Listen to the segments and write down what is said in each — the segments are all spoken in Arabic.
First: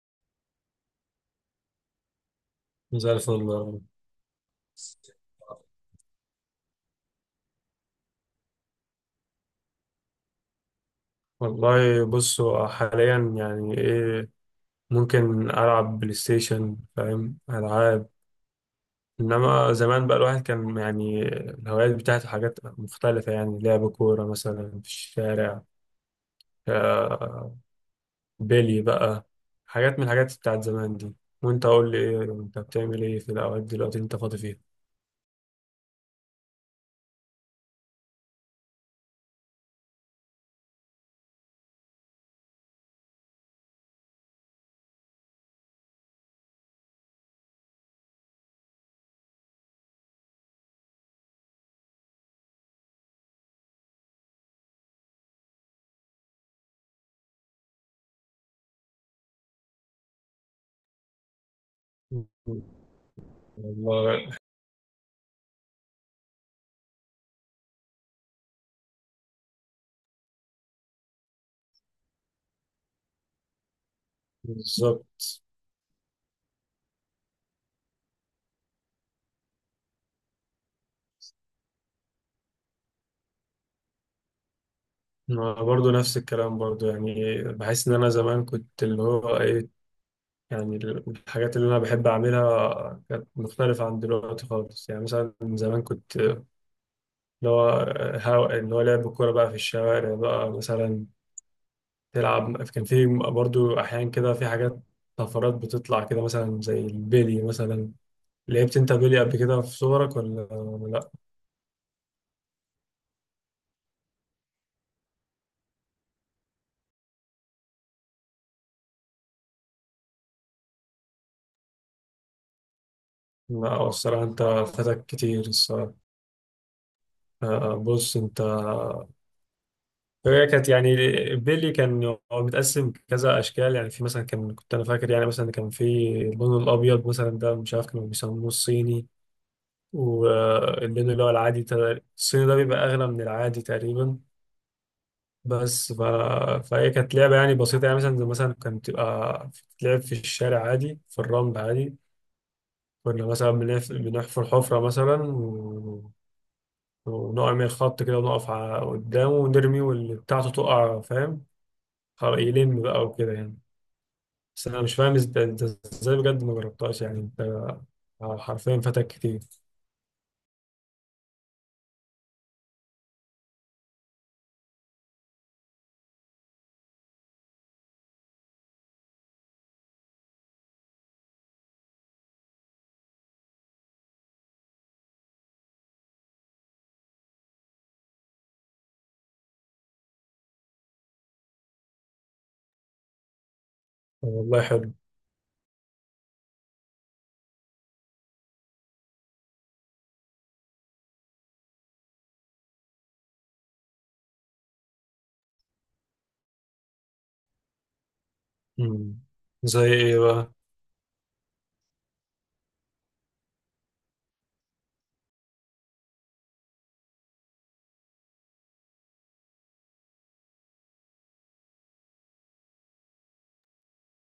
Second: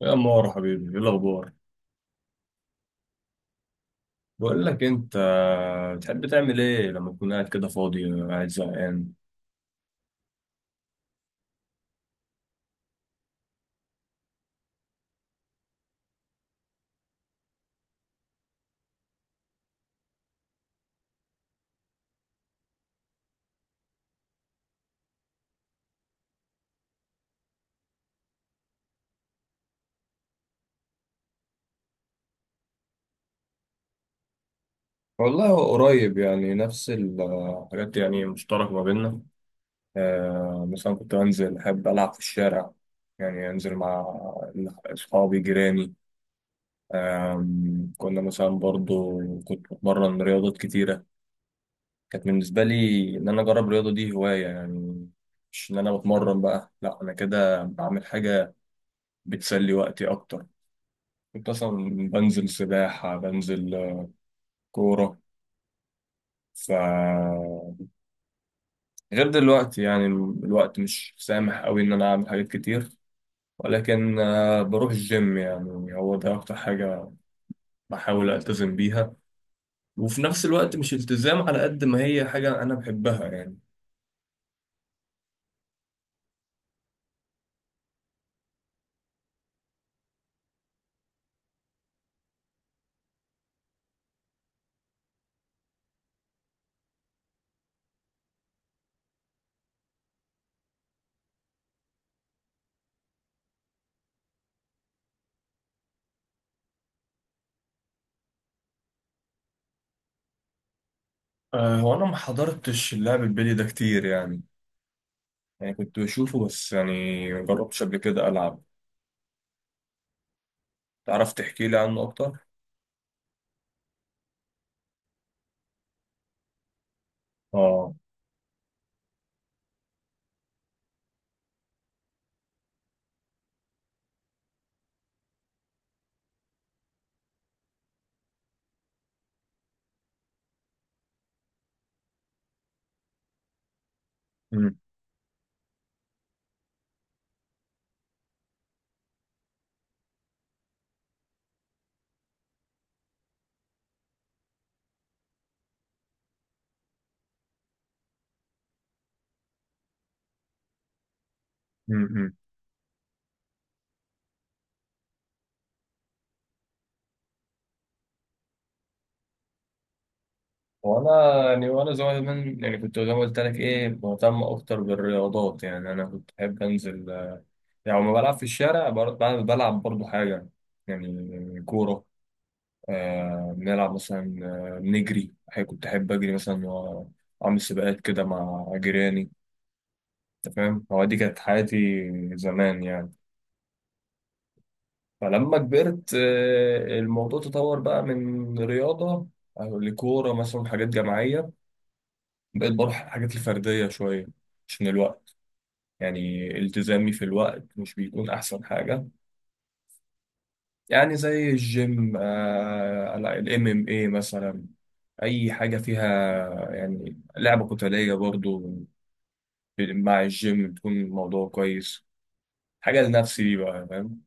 يا مارو حبيبي، ايه الاخبار؟ زي الفل والله. بقول لك انت، بتحب تعمل ايه لما تكون قاعد كده فاضي، قاعد زهقان؟ والله، بص، هو حاليا يعني ايه؟ ممكن العب بلاي ستيشن، فاهم، العاب. انما زمان بقى الواحد كان يعني الهوايات بتاعته حاجات مختلفه، يعني لعب كوره مثلا في الشارع، آه، بيلي بقى، حاجات من الحاجات بتاعت زمان دي. وانت قول لي ايه، انت بتعمل ايه في الاوقات دلوقتي انت فاضي فيها؟ والله هو قريب يعني، نفس الحاجات يعني مشتركه ما بيننا. مثلا كنت انزل احب العب في الشارع، يعني انزل مع اصحابي، جيراني. كنا مثلا برضو كنت بتمرن رياضات كتيره. كانت بالنسبه لي ان انا اجرب الرياضه دي هوايه يعني، مش ان انا بتمرن بقى، لا انا كده بعمل حاجه بتسلي وقتي اكتر. كنت أصلا بنزل سباحة، بنزل والله. كورة. ف غير دلوقتي يعني الوقت مش سامح أوي إن أنا أعمل حاجات كتير، ولكن بروح الجيم، بالظبط. يعني هو ده أكتر حاجة بحاول ألتزم بيها. وفي نفس الوقت مش التزام، على قد ما هي حاجة أنا بحبها يعني. ما برضو نفس الكلام برضو، يعني بحس ان انا زمان كنت اللي هو ايه، يعني الحاجات اللي انا بحب اعملها كانت مختلفة عن دلوقتي خالص. يعني مثلا زمان كنت اللي هو اللي هو لعب الكورة بقى في الشوارع بقى مثلا تلعب. كان في برضو احيان كده في حاجات طفرات بتطلع كده مثلا، زي البيلي مثلا. لعبت انت بيلي قبل كده في صغرك ولا لا؟ هو أنا ما حضرتش اللعب البلي ده كتير يعني، يعني كنت بشوفه بس، يعني ما جربتش قبل كده ألعب. تعرف تحكي لي عنه أكتر؟ لا الصراحة انت فاتك كتير الصراحة. آه. بص انت، هي كانت يعني بيلي كان هو متقسم كذا اشكال. يعني في مثلا كان كنت انا فاكر، يعني مثلا كان في اللون الابيض مثلا. ده مش عارف كانوا بيسموه الصيني، واللون اللي هو العادي الصيني ده بيبقى اغلى من العادي تقريبا. بس ف... فهي كانت لعبه يعني بسيطه، يعني مثلا زي مثلا كانت بتبقى بتتلعب في الشارع عادي، في الرمل عادي. كنا مثلا بنحفر حفره مثلا ونعمل خط كده ونقف على قدامه ونرمي، واللي بتاعته تقع، فاهم. خلاص، يلم بقى وكده يعني. بس انا مش فاهم انت ازاي بجد ما جربتهاش يعني، انت حرفيا فاتك كتير. وانا يعني وانا صغير، من يعني كنت زي ما قلت لك ايه، مهتم اكتر بالرياضات يعني. انا كنت بحب انزل، يعني لما بلعب في الشارع بلعب برضو حاجه، يعني كوره. آه بنلعب مثلا، بنجري. أحيانا كنت احب اجري مثلا، واعمل سباقات كده مع جيراني. انت فاهم، هو دي كانت حياتي زمان يعني. والله حلو. فلما كبرت الموضوع تطور بقى من رياضه لكوره مثلا، حاجات جماعيه. بقيت بروح الحاجات الفرديه شويه عشان الوقت، يعني التزامي في الوقت مش بيكون أحسن حاجة. مم. زي ايه بقى؟ يعني زي الجيم، آه الام ام اي مثلا، أي حاجة فيها يعني لعبة قتالية برضو. مع الجيم بتكون الموضوع كويس، حاجة لنفسي دي بقى، فاهم.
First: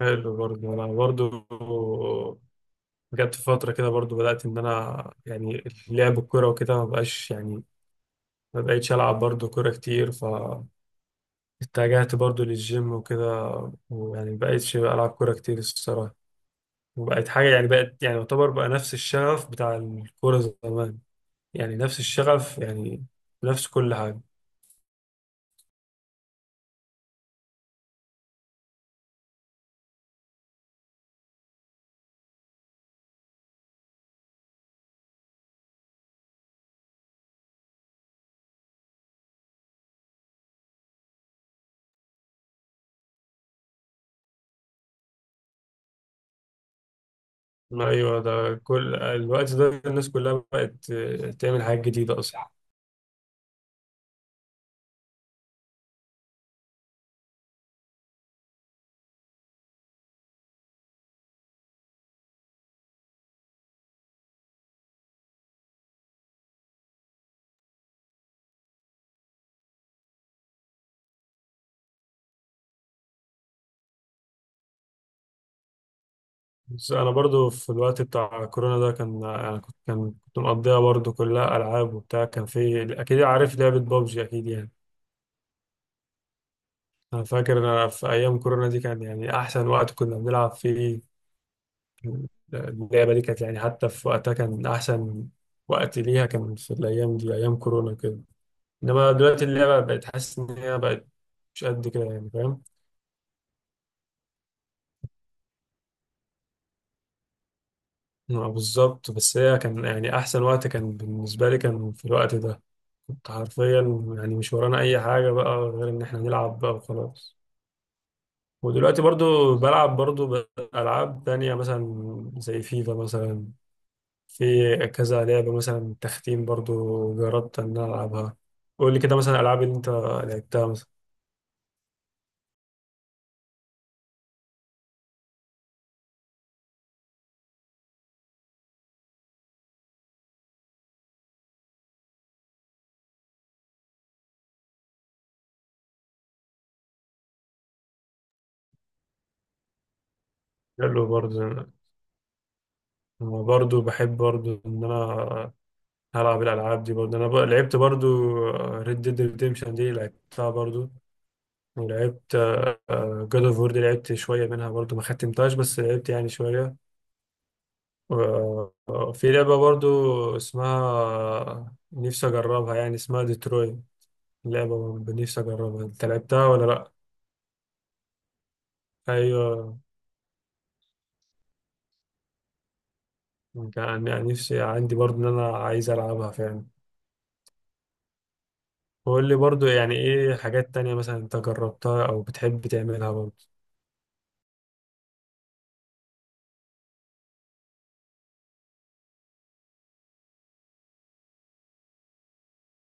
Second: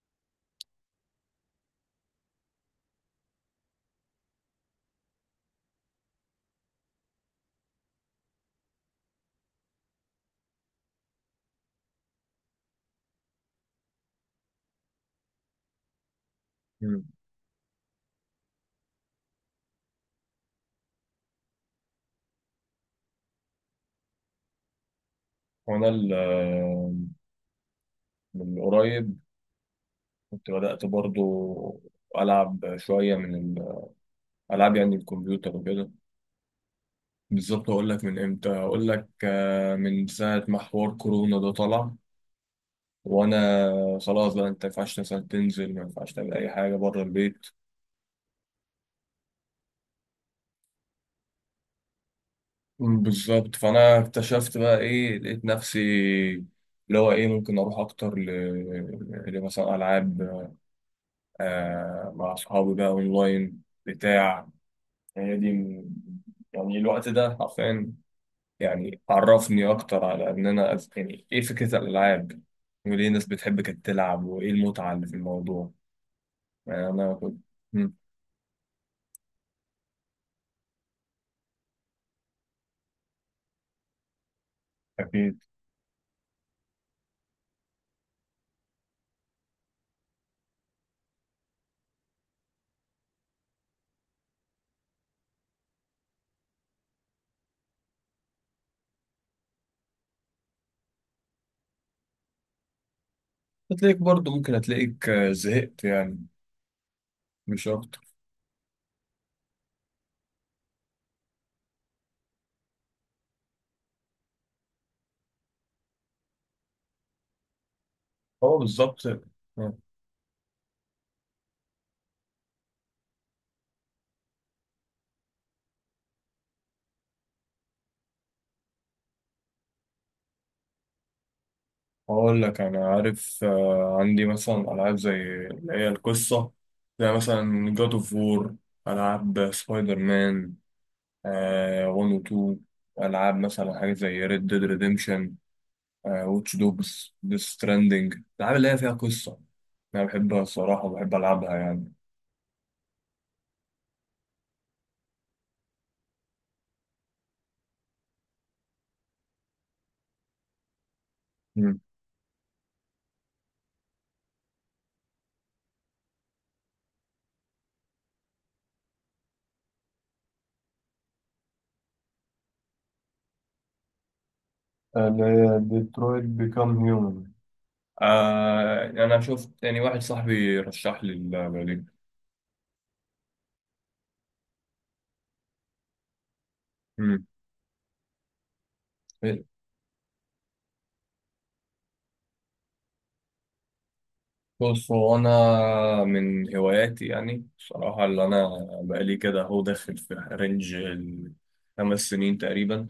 حلو برضه. انا برضه جت في فتره كده برضه بدات ان انا يعني لعب الكوره وكده ما بقاش يعني. ما بقيتش العب برضه كوره كتير، فاتجهت برضه للجيم وكده. ويعني ما بقيتش العب كوره كتير الصراحه. مم. وبقت حاجه يعني، بقت يعني يعتبر بقى نفس الشغف بتاع الكوره زمان، يعني نفس الشغف يعني، نفس كل حاجه. وأنا من قريب كنت بدأت برضو ألعب شوية من الألعاب يعني الكمبيوتر وكده. بالظبط أقول لك من إمتى، أقول لك من ساعة ما حوار كورونا ده طلع، وانا خلاص بقى، انت ما ينفعش مثلا تنزل، ما ينفعش تعمل اي حاجه بره البيت. ايوه، ده كل الوقت ده الناس كلها بقت تعمل حاجات جديده اصلا. مم، بالظبط. فانا اكتشفت بقى ايه، لقيت نفسي اللي هو ايه، ممكن اروح اكتر لمثلا العاب آه مع اصحابي بقى اونلاين بتاع. هي دي يعني الوقت ده حرفيا يعني عرفني اكتر على ان انا يعني ايه فكره الالعاب، وليه الناس بتحب كانت تلعب، وايه المتعه اللي في الموضوع. يعني بس انا انا كنت. برضو في مم. الوقت بتاع كورونا ده، كان انا كنت كان كنت مقضيها برضو كلها العاب وبتاع. كان في، اكيد عارف لعبه بابجي اكيد يعني. أكيد. انا فاكر انا في ايام كورونا دي كان يعني احسن وقت كنا بنلعب فيه. اللعبه دي كانت يعني حتى في وقتها كان احسن وقت ليها، كان في الايام دي ايام كورونا كده. انما دلوقتي اللعبه بقت حاسس ان هي بقت مش قد كده يعني، فاهم؟ هتلاقيك برضه ممكن، هتلاقيك زهقت يعني، مش أكتر. آه، بالظبط. بس هي كان يعني احسن وقت كان بالنسبه لي كان في الوقت ده. كنت حرفيا يعني مش ورانا اي حاجه بقى غير ان احنا نلعب بقى وخلاص. هو ودلوقتي بالظبط. آه. برضو بلعب برضو العاب تانية مثلا، زي فيفا مثلا. في كذا لعبه مثلا تختيم برضو جربت ان أنا العبها. قول لي كده مثلا الالعاب اللي انت لعبتها مثلا. أقول لك أنا عارف، عندي مثلا ألعاب زي اللي هي القصة، زي مثلا جاد أوف وور، ألعاب سبايدر مان آه 1 و 2، ألعاب مثلا حاجة زي ريد ديد ريديمشن، آه واتش دوجز، ديث ستراندنج. الألعاب اللي هي فيها قصة أنا بحبها الصراحة، حلو. وبحب برضو ألعبها أنا يعني. برضو بحب برضو ان انا هلعب الالعاب دي برضو. انا لعبت برضو ريد ديد ريديمشن دي لعبتها برضو. مم. لعبت جود اوف وور دي، لعبت شوية منها برضو، ما ختمتهاش بس لعبت يعني شوية و- آه، في لعبة برضو اسمها نفسي أجربها، يعني اسمها ديتروي، لعبة برضو اللي نفسي هي أجربها، أنت ديترويت لعبتها ولا بيكام لأ؟ هيومن، آه انا شفت أيوة. يعني واحد صاحبي رشح لي البرلين. كان يعني نفسي عندي برضو إن أنا عايز ألعبها فعلا. امم وقول لي برضو يعني إيه حاجات تانية مثلا أنت جربتها أو بتحب تعملها برضو؟ بص، هو انا من هواياتي يعني بصراحة، اللي انا بقالي كده، هو داخل في رينج الخمس سنين تقريبا،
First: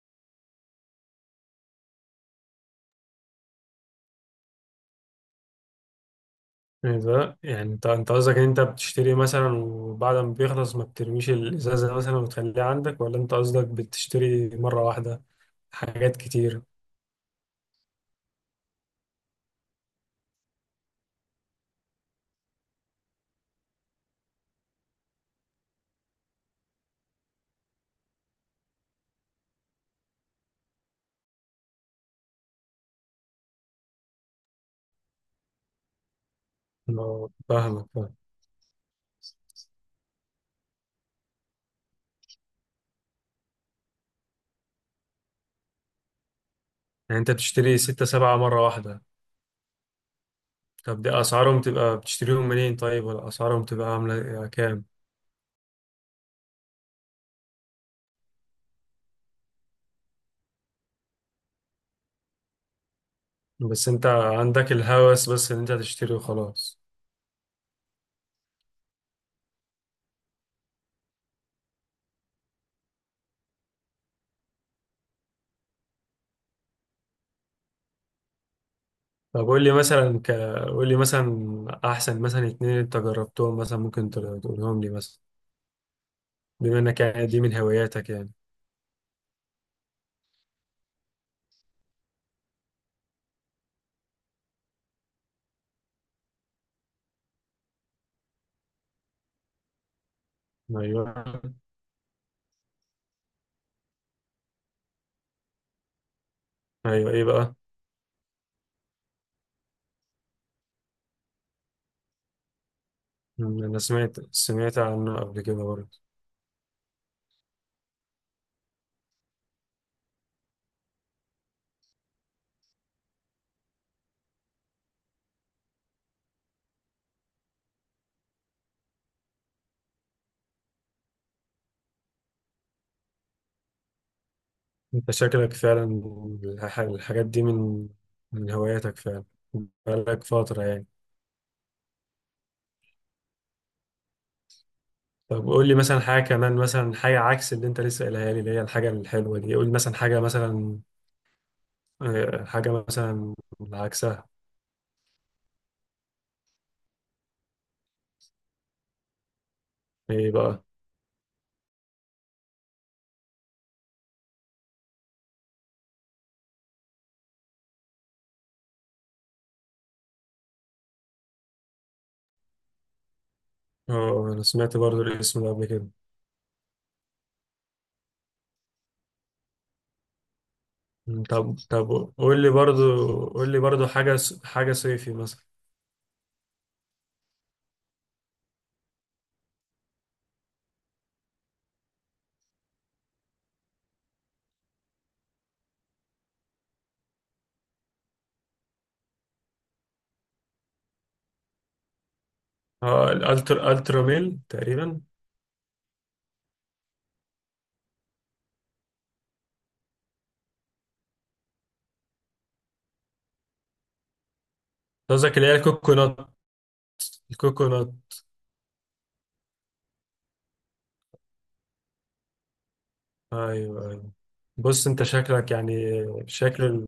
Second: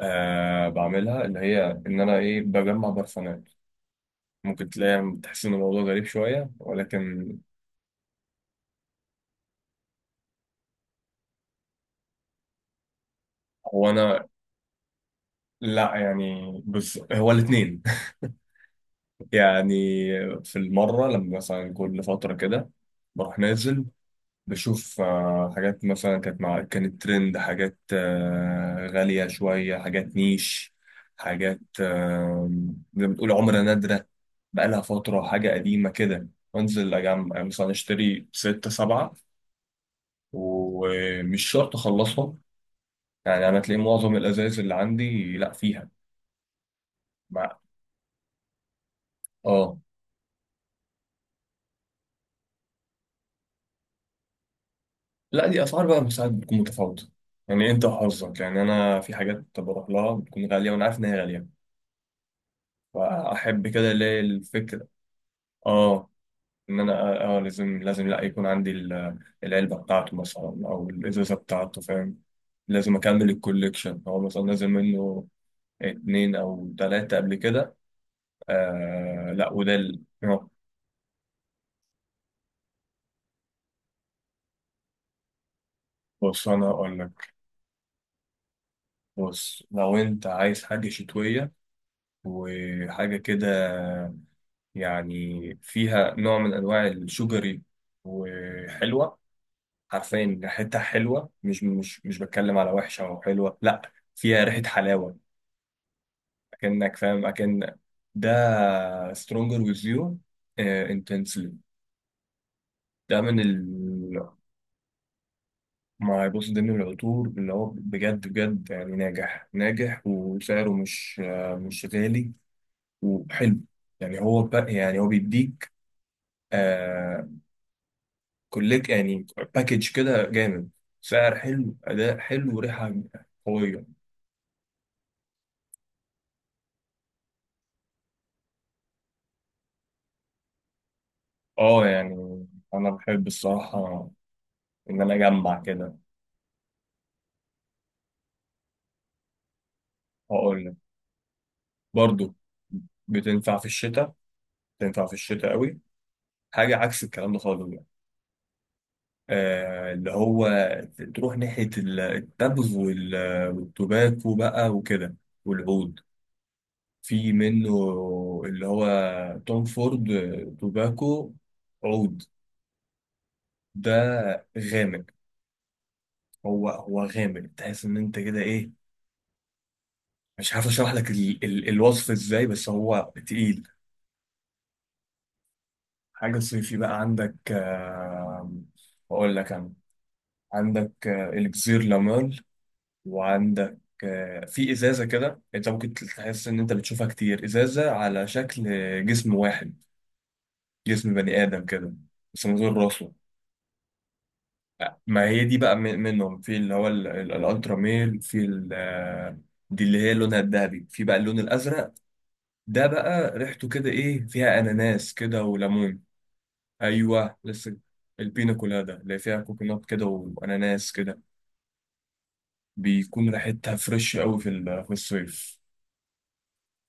آه بعملها، اللي هي ان انا ايه، بجمع برفانات. ممكن تلاقي تحس ان الموضوع غريب شوية، يعني ولكن ده يعني انت قصدك ان انت بتشتري مثلا، وبعد ما بيخلص ما بترميش الازازه مثلا وتخليها عندك، ولا انت قصدك هو انا، بتشتري مره واحده لا حاجات يعني كتير؟ بص هو الاتنين. يعني في المرة لما مثلا كل فترة كده، بروح نازل بشوف، حاجات مثلا كانت مع، كانت ترند، حاجات غالية شوية، حاجات نيش، حاجات زي ما بتقول عملة نادرة بقالها فترة، حاجة قديمة كده. وانزل اه، أجمع، مثلا فاهمك فاهم. اشتري ستة سبعة. ومش شرط أخلصهم، يعني أنا تلاقي معظم الأزايز اللي عندي لأ فيها يعني انت مع. بتشتري ستة سبعة مره واحده؟ آه. طب دي اسعارهم تبقى بتشتريهم منين طيب، ولا اسعارهم تبقى عامله كام؟ لأ دي أسعار بقى ساعات بتكون متفاوتة، يعني أنت وحظك. يعني أنا في حاجات بروح لها بتكون غالية، وأنا عارف إن هي غالية، فأحب بس كده اللي انت هي عندك الفكرة. الهوس بس ان انت اه، تشتري ان وخلاص. انا اه، لازم، لا يكون عندي العلبه بتاعته مثلا، او الازازه بتاعته، فاهم. لازم اكمل الكوليكشن، هو مثلا نازل منه اتنين او تلاته قبل كده. آه طب لا، قول لي وده ال- مثلا آه، قول لي مثلا احسن مثلا اتنين انت جربتهم مثلا، ممكن تقولهم لي مثلا، بص انا بما هقول انك يعني لك. دي من هواياتك يعني. بص لو انت عايز حاجه شتويه وحاجه كده، يعني فيها نوع من انواع الشجري وحلوه، عارفين ريحتها ايوه، حلوه، مش بتكلم على وحشه او حلوه، لا فيها ريحه حلاوه، اكنك ايوه. ايه فاهم، بقى؟ اكن ده stronger with you آه، intensely. ده من مم، انا ال سمعت عنه قبل كده برضه. ما يبص، ده من العطور اللي هو بجد بجد يعني، ناجح ناجح، وسعره مش مش غالي وحلو. يعني هو يعني هو بيديك آه كلك يعني، باكج كده جامد، سعر حلو، أداء حلو، وريحة قوية. انت شكلك فعلا الحاجات دي من هواياتك فعلا بقالك فترة يعني. اه يعني، أنا بحب الصراحة إن أنا طب أجمع قول لي كده. مثلا حاجة كمان مثلا، حاجة عكس اللي انت لسه قايلها لي اللي هي الحاجة الحلوة دي. قول لي مثلا حاجة هقول لك مثلا برضه آه، حاجة مثلا بتنفع في الشتاء، عكسها. تنفع في الشتاء قوي، حاجه عكس الكلام ده خالص بقى، آه اللي ايه هو بقى؟ تروح ناحيه التبغ والتباكو بقى وكده، والعود. في منه اللي هو توم فورد توباكو عود ده. اه انا سمعت برضه غامق، الاسم ده قبل كده. هو غامق، تحس ان انت كده ايه، مش عارف اشرح لك مم. ال طب ال الوصف طب قول ازاي، لي بس برضه، هو قول لي تقيل. برضه حاجة حاجة صيفي مثلا. حاجه صيفي بقى عندك آه، اقول لك انا، عندك الكزير لامال، وعندك في ازازه كده انت ممكن تحس ان انت بتشوفها كتير، ازازه على شكل جسم واحد، جسم بني ادم كده بس من غير اه، راسه. الترا ميل تقريبا. ما هي دي بقى منهم، في اللي هو الالترا ميل، في دي اللي هي لونها الذهبي، في بقى اللون الازرق ده بقى، ريحته كده ايه، فيها اناناس قصدك كده اللي هي وليمون. الكوكونات؟ ايوه لسه، الكوكونات. البينا كولادا اللي فيها كوكونات كده واناناس كده، بيكون ريحتها ايوه، ايوه. فريش قوي بص في انت شكلك الصيف. يعني شكل،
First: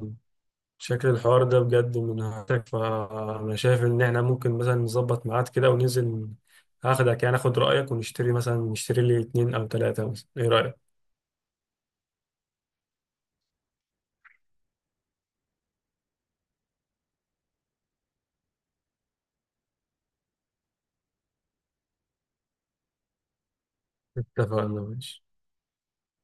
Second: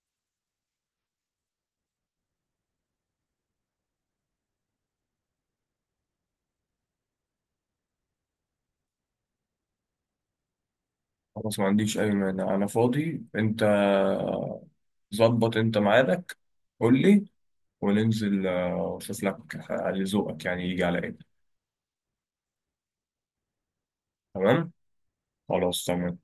شكل الحوار ده بجد من هاتك. فانا شايف ان احنا ممكن مثلا نظبط ميعاد كده وننزل. هاخدك يعني اخد رايك، ونشتري مثلا، نشتري لي اتنين او تلاته مثلا. ايه رايك؟ خلاص، ما عنديش أي مانع، أنا فاضي. أنت ظبط أنت ميعادك، قول لي، وننزل وأشوف لك على ذوقك، يعني يجي على إيه. تمام، اتفقنا، ماشي. خلاص تمام.